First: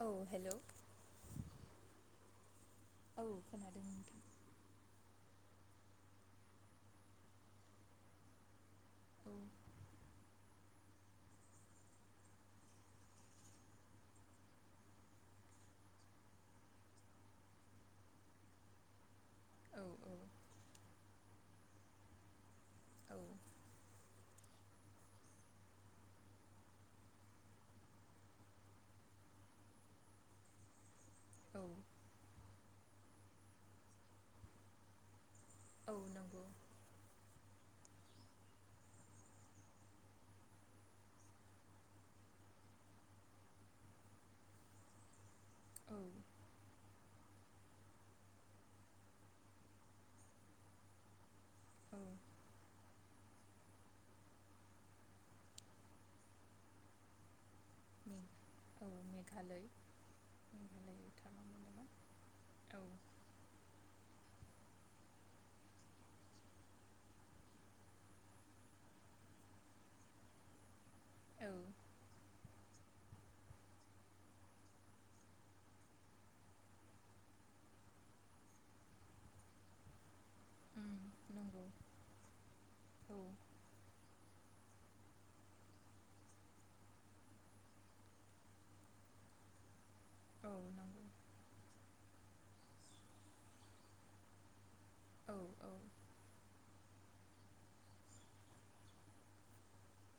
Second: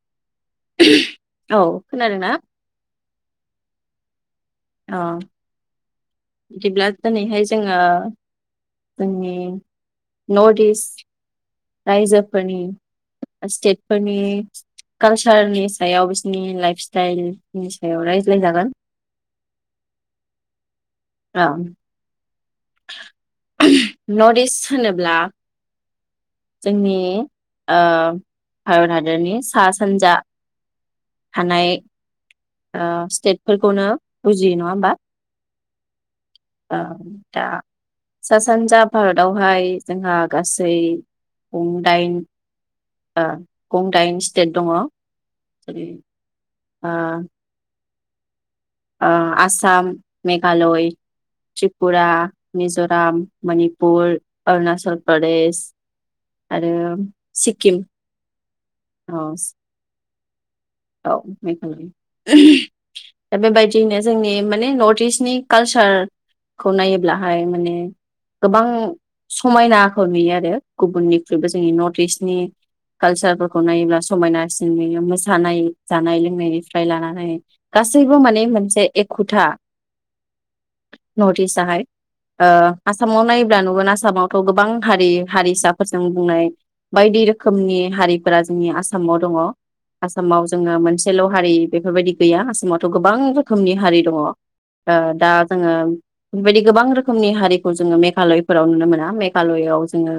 औ हे औ खोनादों ना? औ खोनादों नोंथां। औ। बिदिब्ला दिनैहाय जोङो जोंनि औ नर्थ इ रायजोफोरनि स्टेट फोरनि कालचारनि सायाव बिसोरनि लाइफ स्टाइलनि सायाव रायज्लायजागोन औ औ आम औ न डिस होनोब्ला जोंनि ओ भारत हादरनि सा सानजा औ थानाय ओ स्टेट फोरफोरखौनो बुजियो नङा होमबा? औ नंगौ ओं दा सा सानजा भारतआवहाय जोंहा गासै गंदाइन ओ गंदाइन स्टेट दङ जेरै औ आ ओ आसाम मेघालय औ त्रिपुरा मिज राम मणपुर अरुणाचल प्रदेश आरो सिख खिम औ मेघालयआव औ थाङामोन नामा मेघालय औ दा बेबायदियैनो जोंनि माने नर्थ इस्टनि कालसारखौ नायोब्लाहाय माने गोबां समायनाखौ नुयो आरो औ गुबुननिख्रुइबो जोंनि नर्थ इस्टनि कालसारफोरखौ नायोब्ला समायनासिन नुयो मोसानाय जानाय लोंनायनिफ्राय लानानै गासैबो माने मोनसे एखुथा उम नर्थ इस्ट नंगौ आहाय ओ औ आसामाव नायोब्ला नुगोन आसामाव गोबां हारि हारिसाफोरजों बुंनाय बायदि रोखोमनि हारिफोरा जोंनि आसामाव दङ आसामाव औ जोङो नंगौ मोनसेल' हारि बेफोरबायदि गैया आसामावथ' गोबां रोखोमनि हारि दङ ओ दा औ जोङो औ बेबायदि गोबां रो खोमनि हारिखौ जोङो मेघालयफोराव नुनो मोना मेघालयआव जोङो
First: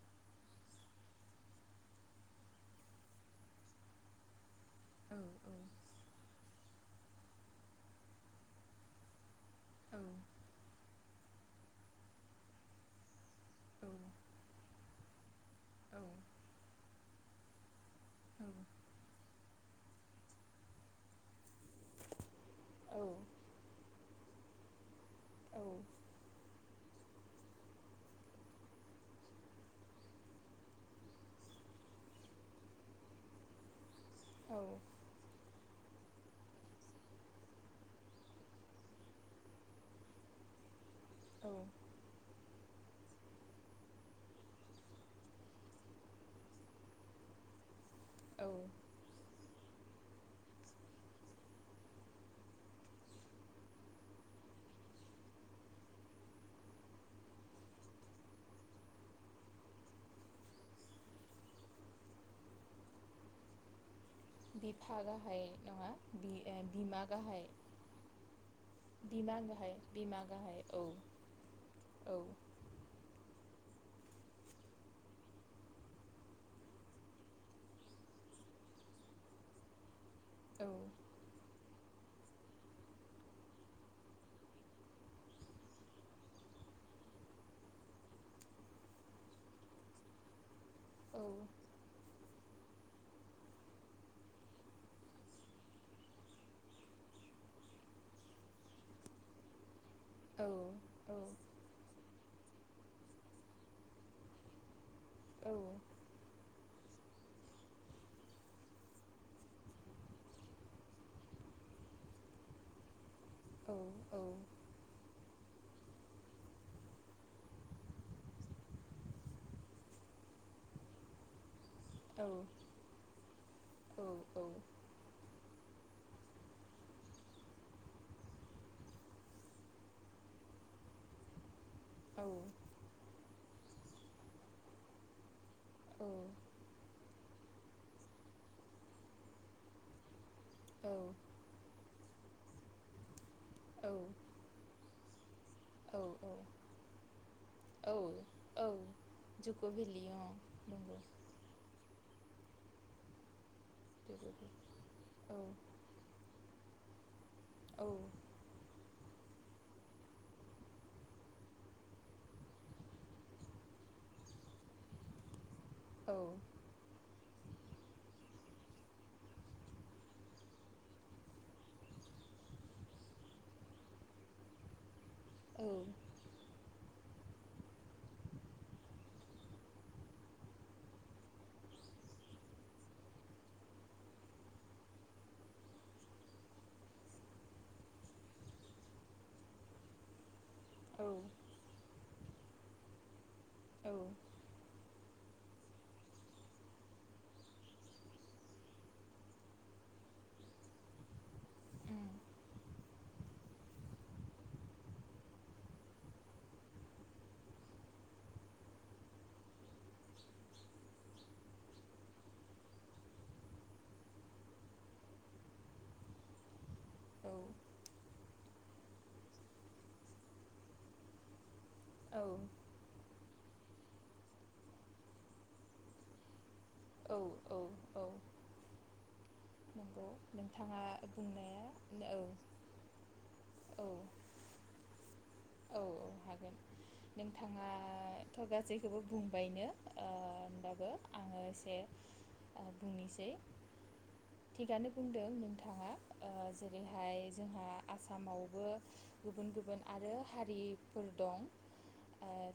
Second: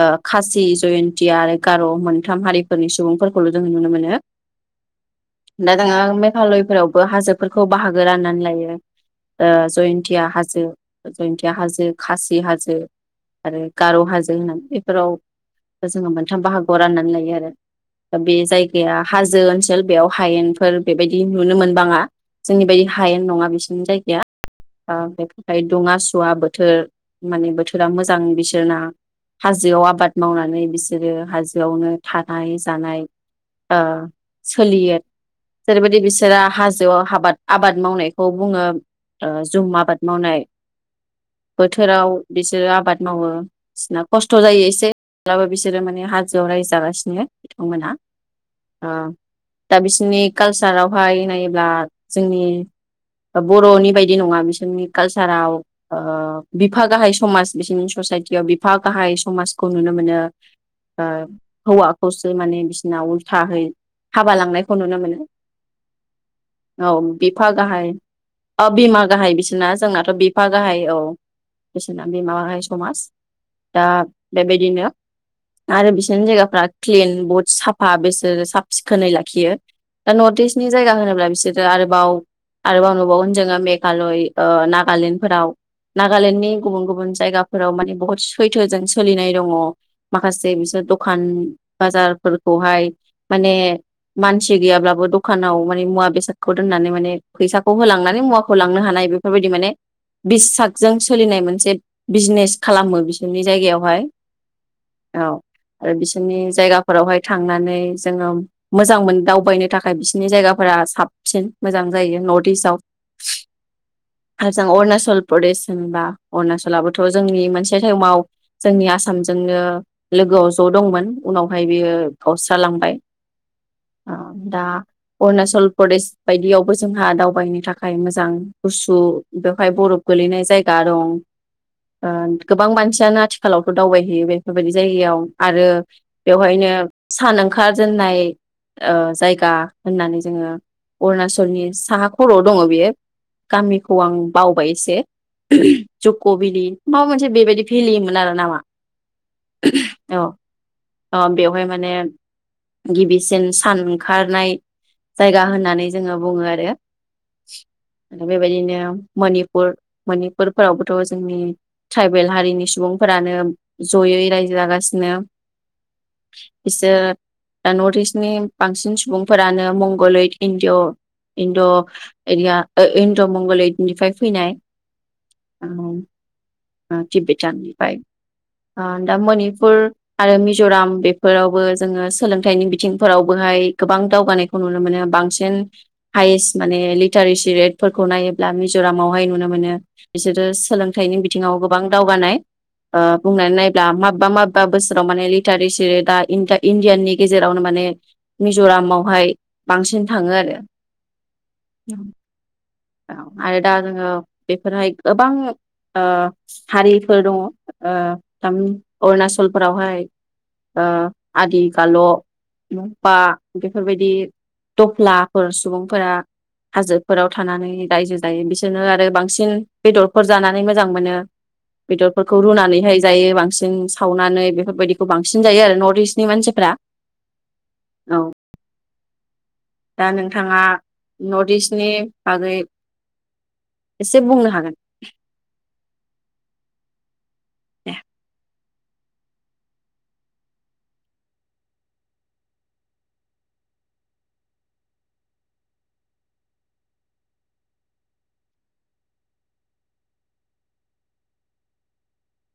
ओ खासि, जयन्तिया आरो गार' मोनथाम हारिफोरनि सुबुंफोरखौल' जोङो नुनो मोनो। औ दा जोङो मेघालय फोरावबो हाजोफोरखौ बाहागो राननानै लायो ओ जयन्तिया हाजो जयन्तिया हाजो खासि हाजो आरो गार हाजो होननानै बेफोराव जोङो मोनथाम बाहागोआव राननानै लायो आरो दा बे जायगाया ओनसोल बेयाव हायेनफोर बेबायदि नुनो मोनबाङा जोंनि बायदि हायेन नङा बिसिनि जायगाया दुङा सुवा बोथोर माने बोथोरा मोजां बिसोरना हाजोआव आबाद मावनानै बिसोरो हाजोआवनो थानाय जानाय ओ सोलिययो जेरैबायदि बिसोरा हाजोआव हाबाद आबाद मावनायखौ बुंङो जुम आबाद मावनाय औ बोथोराव बेसे बिसोरो आबाद मावो बिसना खस्थ जायो एसे माबब्लाबो बिसोरो माने हाजोआव रायजागासिनो बिथांमोनहा औ ओ दा बिसोरनि कालसारावहाय नायोब्ला जोंनि बरनि बायदि नंङा बिसोरनि कालसाराव ओ बिफा गाहाइ समाज बिसोरनि ससायटियाव बिफा गाहाइ समाजखौ नुनो मोनो ओ हौवाखौसो माने बिसोरना थाहै हाबा लांनायखौ नुनो बिफा मोनो गाहाय नङा बि [unintelligible] औ बिमा गाहाय बिफा गाहाइ औ बिमा गाहाय बिसोरना जोंनाथ बिफा गाहाइ औ बिसोरना औ बिमा गाहाइ समाज ओ बेबायदिनो आरो बिसोरनि जायगाफ्रा क्लिन बहुद साफा बेसे ओ साब सिखोनै लाखियो दा नर्थ इस्टनि जायगा औ होनोब्ला बिसोरो आरोबाव आरोबाव नुबावगोन जोंङो मेघालय ओ नागालेण्डफोराव नागालेण्डनि गुबुन गुबुन जायगाफोराव माने बुहुत सैथोजों सोलिनाय दंङ माखासे दखान औ बाजारफोरखौहाय माने मानसि गैयाब्लाबो दखानाव माने मुवा बेसादखौ दोननानै माने फैसाखौ होलांनानै मुवाखौ लांनो हानाय बेफोरबायदि माने बिससाकजों सोलिनाय मोनसे बिजनेस खालामो बिसोरनि जायगायावहाय औ आरो बिसोरनि जायगाखौ फोरावहाय थांनानै मोजां मोन दावबायनो थाखाय बिसिनि जायगाफोरा साबसिन मोजां जायो नर्थ इस्टआव औ औ आरो जों अरुणाचल प्रदेश होनबा अरुणाचलआबोथ जोंनि मोनसे समाव जोंनि आसामजोंनो लोगोआव ज दंमोन उनाव ओमफ्राय बियो गावस्रालांबाय ओ दा अरुणाचल प्रदेश बायदियावबो जोंहा दावबायनो थाखाय मोजां गुसु बेवहाय बरफ गोलैनाय जायगा दं ओ गोबां मानसियानो आ आखालावथ दावबायहैयो बेफोरबायदि जायगायाव आरो बेवहायनो सानांग खार दोननाय ओ जायगा होननानै जोंङो अरुणचलनि साहा खर' दंङ बियो गामिखौ आं बावबाय एसे जक भेलि माबा मोनसे बेबायदि भेलिमोन आरो नामा जो को भी ली औ हूँ लूँगा अ बेवहाय माने गिबिसिन जो को भी सानखारनाय जायगा ओ होननानै जोंङो बुंङो आरो ओ बे बायदिनो। मनिपुर मनिपुरफोरावबोथ' जोंनि ट्राइबेल हारिनि सुबुंफोरानो जयै रायजो जागासिनो। ओ फिस दा नर्थ इस्टनि बांसिन सुबुंफोरानो मंगलैद इणड इणड' एरिया इणड' मंगलैदनिफ्राय फैनाय ओ औ तिबेटाननिफ्राय दा मनिपुर आरो मिज'राम बेफोरावबो जोङो सोलोंथाइनि बिथिंफोरावबोहाय गोबां दावगानायखौ नुनो मोनो बांसिन हायेस्ट माने लिटारेसि रेटफोरखौ नायोब्ला मिज'रामावहाय नुनो मोनो बिसोरो ओ सोलोंथाइनि बिथिङाव गोबां दावगानाय। अ बुंनानैनायब्ला ओ मबा मबेबा बोसोर माने लिटारेसि दा इणडियाननि गेजेरावनो माने मिज'रामावहाय बांसिन थाङो आरो औ आरो दा जोङो बेफोरहाय गोबां हारिफोर दङ अरुणाचलफोरावहाय आदि गाल' मफा बेफोरबायदि दफ्लाफोर सुबुंफोरा हाजोफोराव थानानै रायजो जायो बिसोरनो आरो बांसिन बेदरफोर जानानै मोजां मोनो ओ बेदरफोरखौ रुनानैहाय जायो बांसिन सिं सावनानै बेफोरबायदिखौ बांसिन जायो आरो नर्थ इस्ट मानसि औ औ औ नंगौ नोंथाङा नर्थ इस्टनि बुंनाया औ बागै औ एसे बुंनो हागोन औ औ हागोन नोंथां। दे गासैखौबो बुंबायनो होनबाबो आङो एसे बुंनोसै थिगानो बुंदों नोंथाङा जेरैहाय जोंहा आसामावबो गुबुन गुबुन आरो हारिफोर दं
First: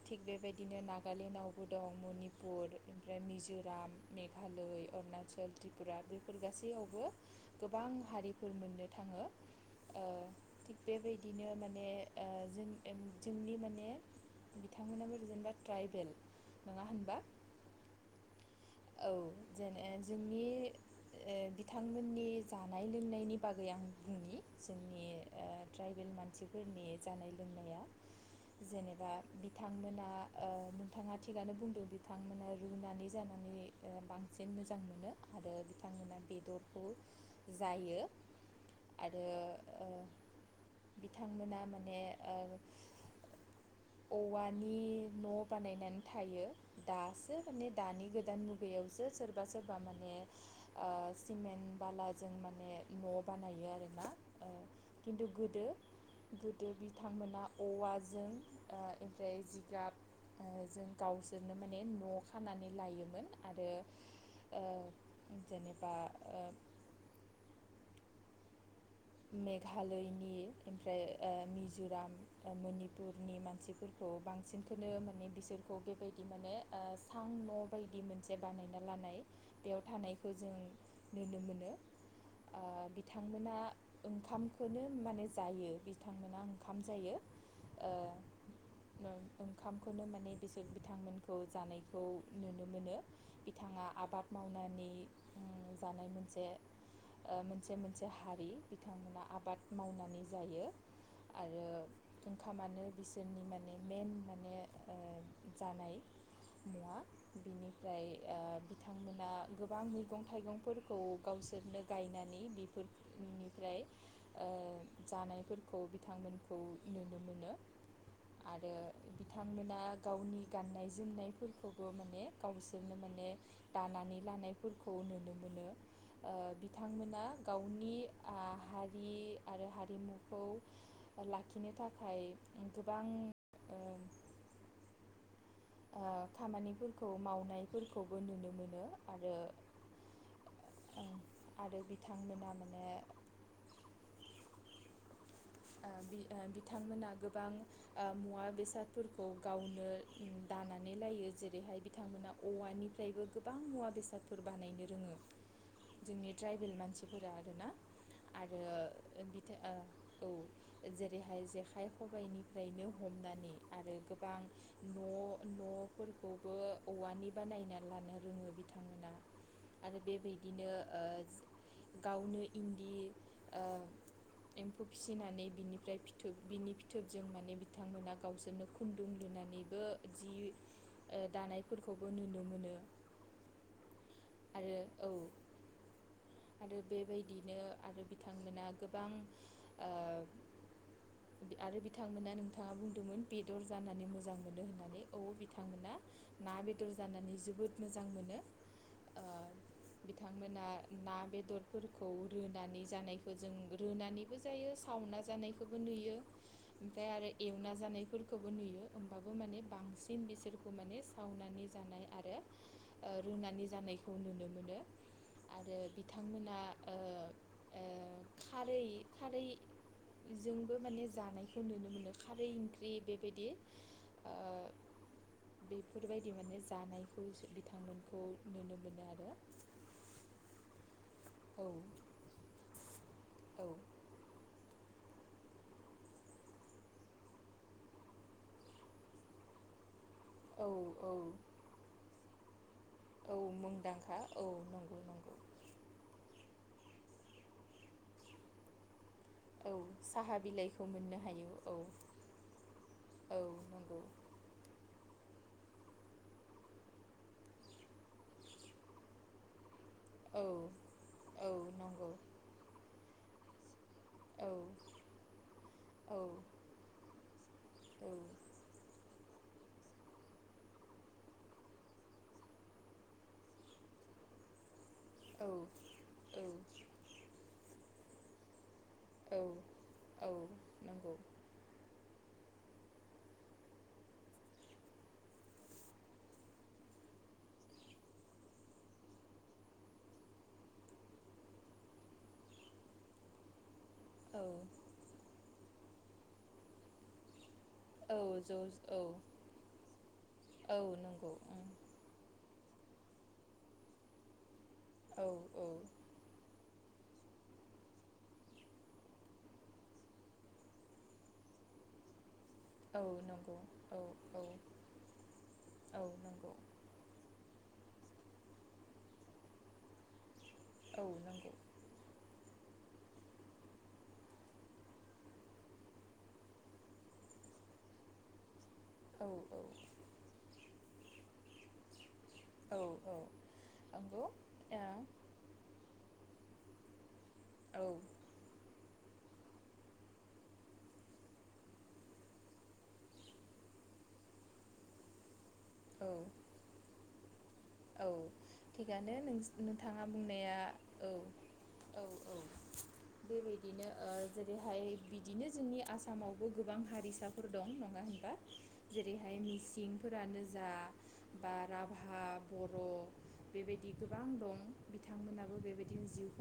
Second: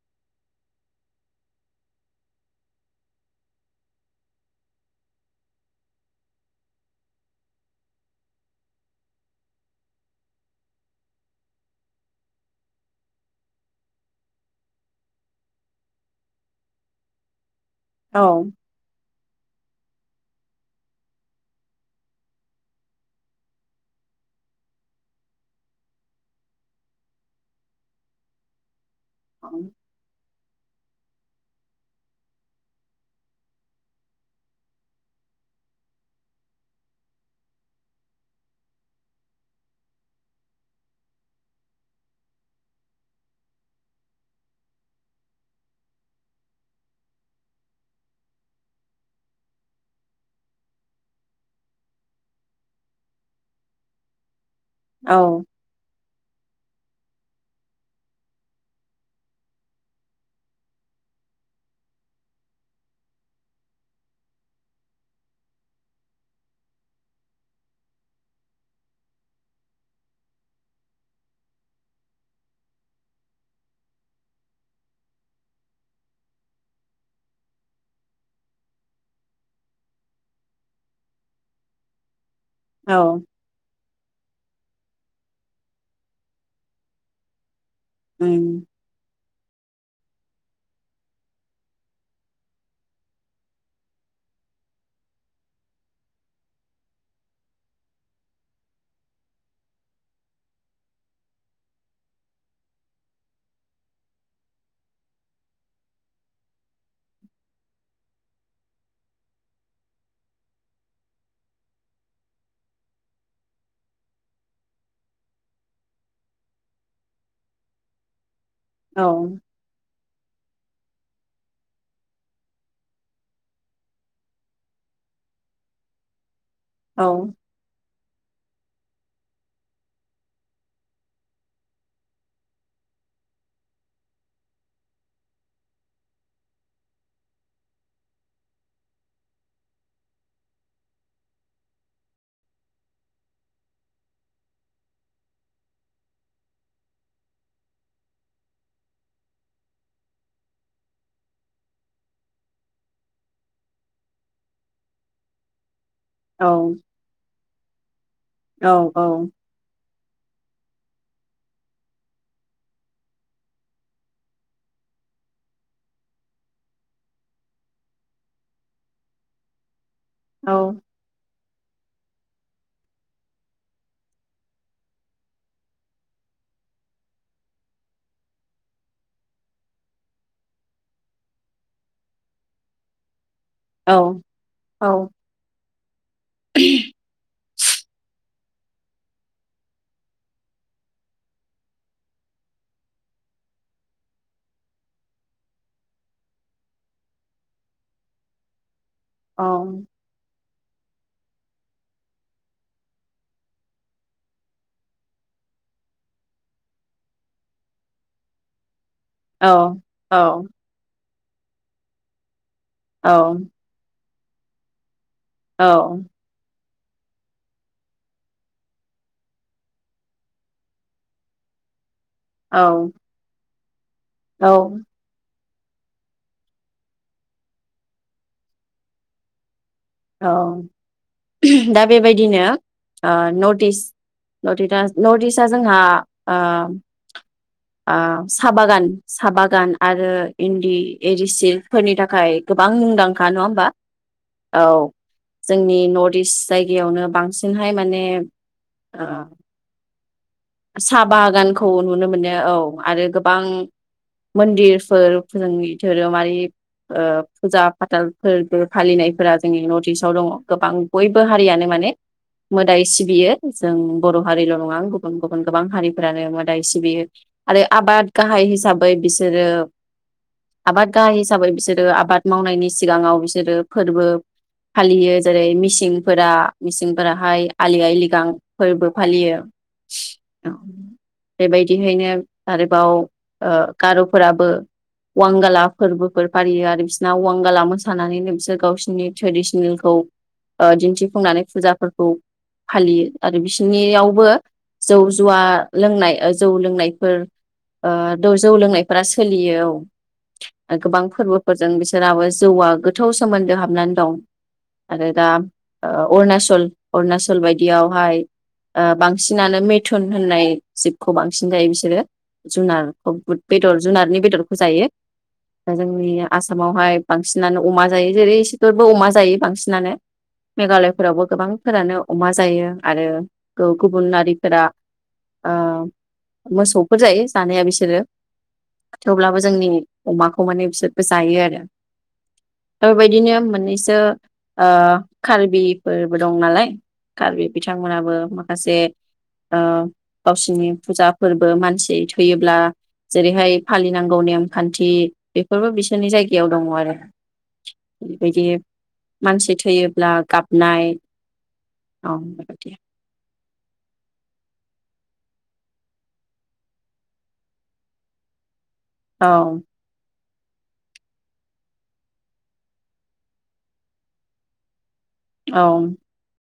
थिग बेबायदिनो नागालेण्डआवबो दं मनिपुर ओमफ्राय मिज'राम मेघालय अरुणाचल त्रिपुरा बेफोर गासैयावबो गोबां हारिफोर मोननो थाङो थिग बेबायदिनो माने जों जोंनि माने बिथांमोनाबो जेनेबा ट्राइबेल नङा होनबा औ। औ जेने जोंनि बिथांमोननि जानाय लोंनायनि बागै आं बुंनि जोंनि ट्राइबेल मानसिफोरनि जानाय लोंनाया जेनेबा दा बिथांमोना नोंथाङा थिगानो बुंदों बिथांमोना रुनानै जानानै बांसिन मोजां मोनो आरो बिथांमोना बेदरखौ जायो आरो बिथांमोना माने औवानि न' बानायनानै थायो दासो माने दानि गोदान मुग बेयावसो सोरबा सोरबा माने सिमेन्ट बालाजों माने न' बानायो आरोना ओ खिन्थु औ गोदो गोदो बिथांमोना औवाजों ओ ओमफ्राय जिगाब ओ जों गावसोरनो माने न'आव खानानै लायोमोन आरो ओ जेनेबा ओ मेघालयनि ओमफ्राय ओ मिज'राम मनिपुरनि मानसिफोरखौ बांसिनखोनो माने बिसोरखौ बेबायदि माने ओ सां न' बायदि मोनसे बानायना लानाय बेयाव थानायखौ जों नुनो मोनो ओ औ बिथांमोना ओंखामखौनो माने जायो बिथांमोना ओंखाम जायो ओ उम ओंखामखौनो माने बिसोर बिथांमोनखौ जानायखौ नुनो मोनो बिथाङा आबाद मावनानै ओ जानाय मोनसे ओ मोनसे मोनसे हारि बिथांमोना आबाद मावनानै जायो आरो ओंखामानो बिसोरनि माने मेइन माने ओ जानाय मुवा बिनिफ्राय ओ बिथांमोना गोबां मैगं-थाइगंफोरखौ गावसोरनो गायनानै बेफोरनि ओमफ्राय ओ जानायफोरखौ बिथांमोनखौ नुनो मोनो आरो औ बिथांमोना गावनि गाननाय-जोमनायफोरखौबो माने गावसोरनो माने दानानै लानायफोरखौ नुनो मोनो थांमोना औ गावनि माहारि आरो हारिमुखौ लाखिनो थाखाय गोबां ओ ओ खामानिफोरखौ मावनायफोरखौबो नुनो मोनो आरो आरो बिथांमोना माने ओ ओ बिथांमोना गोबां आ मुवा बेसादफोरखौ गावनो दानानै लायो जेरैहाय बिथांमोना औवानिफ्रायबो गोबां मुवा बेसादफोर बानायनो रोङो। जोंनि औ ट्राइबेल मानसिफोरा ना आरो औ बिथो ओ औ जेरैहाय जेखाइ खबायनिफ्रायनो हमनानै आरो गोबां न' न'फोरखौबो औवानि बानायना लानो रोङो बिथांमोना। आरो औ बेबायदिनो ओ गावनो इन्दि ओ एम फौ फिसिनानै बिनिफ्राय फिथोब बिनि फिथोबजों माने बिथांमोना गावसोरनो खुन्दुं लुनानैबो जि ओ दानायफोरखौबो नुनो मोनो। औ आरो औ आरो बेबायदिनो आरो बिथांमोना गोबां ओ आरो बिथांमोना नोंथाङा बुंदोंमोन बेदर जानानै मोजां मोनो होननानै औ बिथांमोना ना बेदर जानानै जोबोद मोजां मोनो। औ मोना ना बेदरफोरखौ रुनानै जानायखो जों रुनानैबो जायो सावना जानायखौबो नुयो ओमफ्राय आरो एवना जानायफोरखौबो नुयो। होमबाबो माने औ बांसिन बिसोरखौ माने सावनानै जानाय आरो ओ रुनानै जानाय खौ नुनो मोनो। औ आरो बिथांमोना ओ ओ खारै खारै जोंबो माने जानायखौ नुनो मोनो। खारै ओंख्रि बेबायदि ओ औ बेफोरबायदि माने जानायखौ बिथांमोनखौ नुनो मोनो आरो औ औ दा बेबायदिनो ओ औ नटिस नटिटा नर्थ इस्टआ जोंहा ओम ओ साहा बागान साहा बागान आरो औ इन्दि औ एदिसिल फोरनि थाखाय गोबां मुंदांखा औ नङा होमबा मुंदांखा औ नंगौ नंगौ जोंनि नर्थ इस्ट जायगायावनो बांसिनहाय माने ओ औ साहा बिलाइखौ साहा मोननो हायो बागानखौ औ नुनो मोनो औ आरो औ गोबां नंगौ मन्दिरफोर जोंनि धोरोमारि ओ फुजा फाथालफोरबो फालिनायफोरा जोंनि नर्थ इस्ट। आव दङ औ गोबां बयबो औ हारियानो माने नंगौ मोदाय सिबियो। जों। बर' हारि औ ल' नङा गुबु गुबुन गुबुन गोबां औ हारिफोरानो मोदाय सिबियो आरो आबाद गाहाय हिसाबै बिस बिसोरो आबाद गाहाय हिसाबै बिसोरो आबाद मावनायनि सिगाङाव बिसोरो फोरबो। फालियो जेरै औ मिसिंफोरा मिसिंफोराहाय आलि आय लिगां। फोरबो फालियो। औ नंगौ बेबायदिहैनो। आरोबाव ओ गार'फोराबो वांगाला फोरबोफोर फालियो आरो बिस़रना वांगाला मोसानानैनो बिसोर गावसिनि ओ ट्रेडिसनेलखौ दिन्थिफुंनानै फुजाफोरखौ फालियो आरो बिसनियावबो। औ जौ जुवा लोंनाय जौ लोंनायफोर ओ औ द जौ ज' औ लोंनायफोरा सोलियो औ औ गोबां नंगौ ओम फोरबोफोरजों बिसोराबो जौवा गोथौ सोमोन्दो हाबनानै दं। आरो औ दा औ ओ अरुणाचल अरुणाचल बायदियावहाय ओ बां सिनानो मेथुन होननाय जिबखौ बांसिन जायो बिसोरो। जुनार औ नंगौ बेदर औ जुनारनि औ बेदरखौ जायो दा औ जोंनि नंगौ आसामावहाय बांसिनानो अमा। दायो जेरै इसेफोरबो अमा जायो बांसिनानो। औ मेघालयफोरावबो नंगौ गोबांफोरानो अमा जायो। आरो गौ गुबुन हारिफोरा ओ मोसौफोर जायो जानाया बिसोरो। औ थेवब्लाबो जोंनि अमाखौ माने बिसोर जायो आरो। औ औ बेबायदिनो मोननैसो नंगौ ओ दा कार्बिफोर दं नालाय कार्बि औ बिथांमोनहाबो मा ओ गावसिनि फुजा फोरबो मानसि थैयोब्ला जेरैहाय फालिनांगौ नेमखान्थि बेफोरबो बिसोरनि औ जायगायाव दङ आरो औ बेबायदि थिगानो नों मानसि नोंथाङा थैयोब्ला बुंनाया गाबनाय औ औ बेबायदि बेबायदिनो जेरैहाय बिदिनो जोंनि आसामावबो गोबां हारिसाफोर दं नङा होनबा औ जेरैहाय मिसिंफोरानो जा बा राभा बर' बेबायदि गोबां दं बिथांमोनाबो औ बेबायदिनो जिउ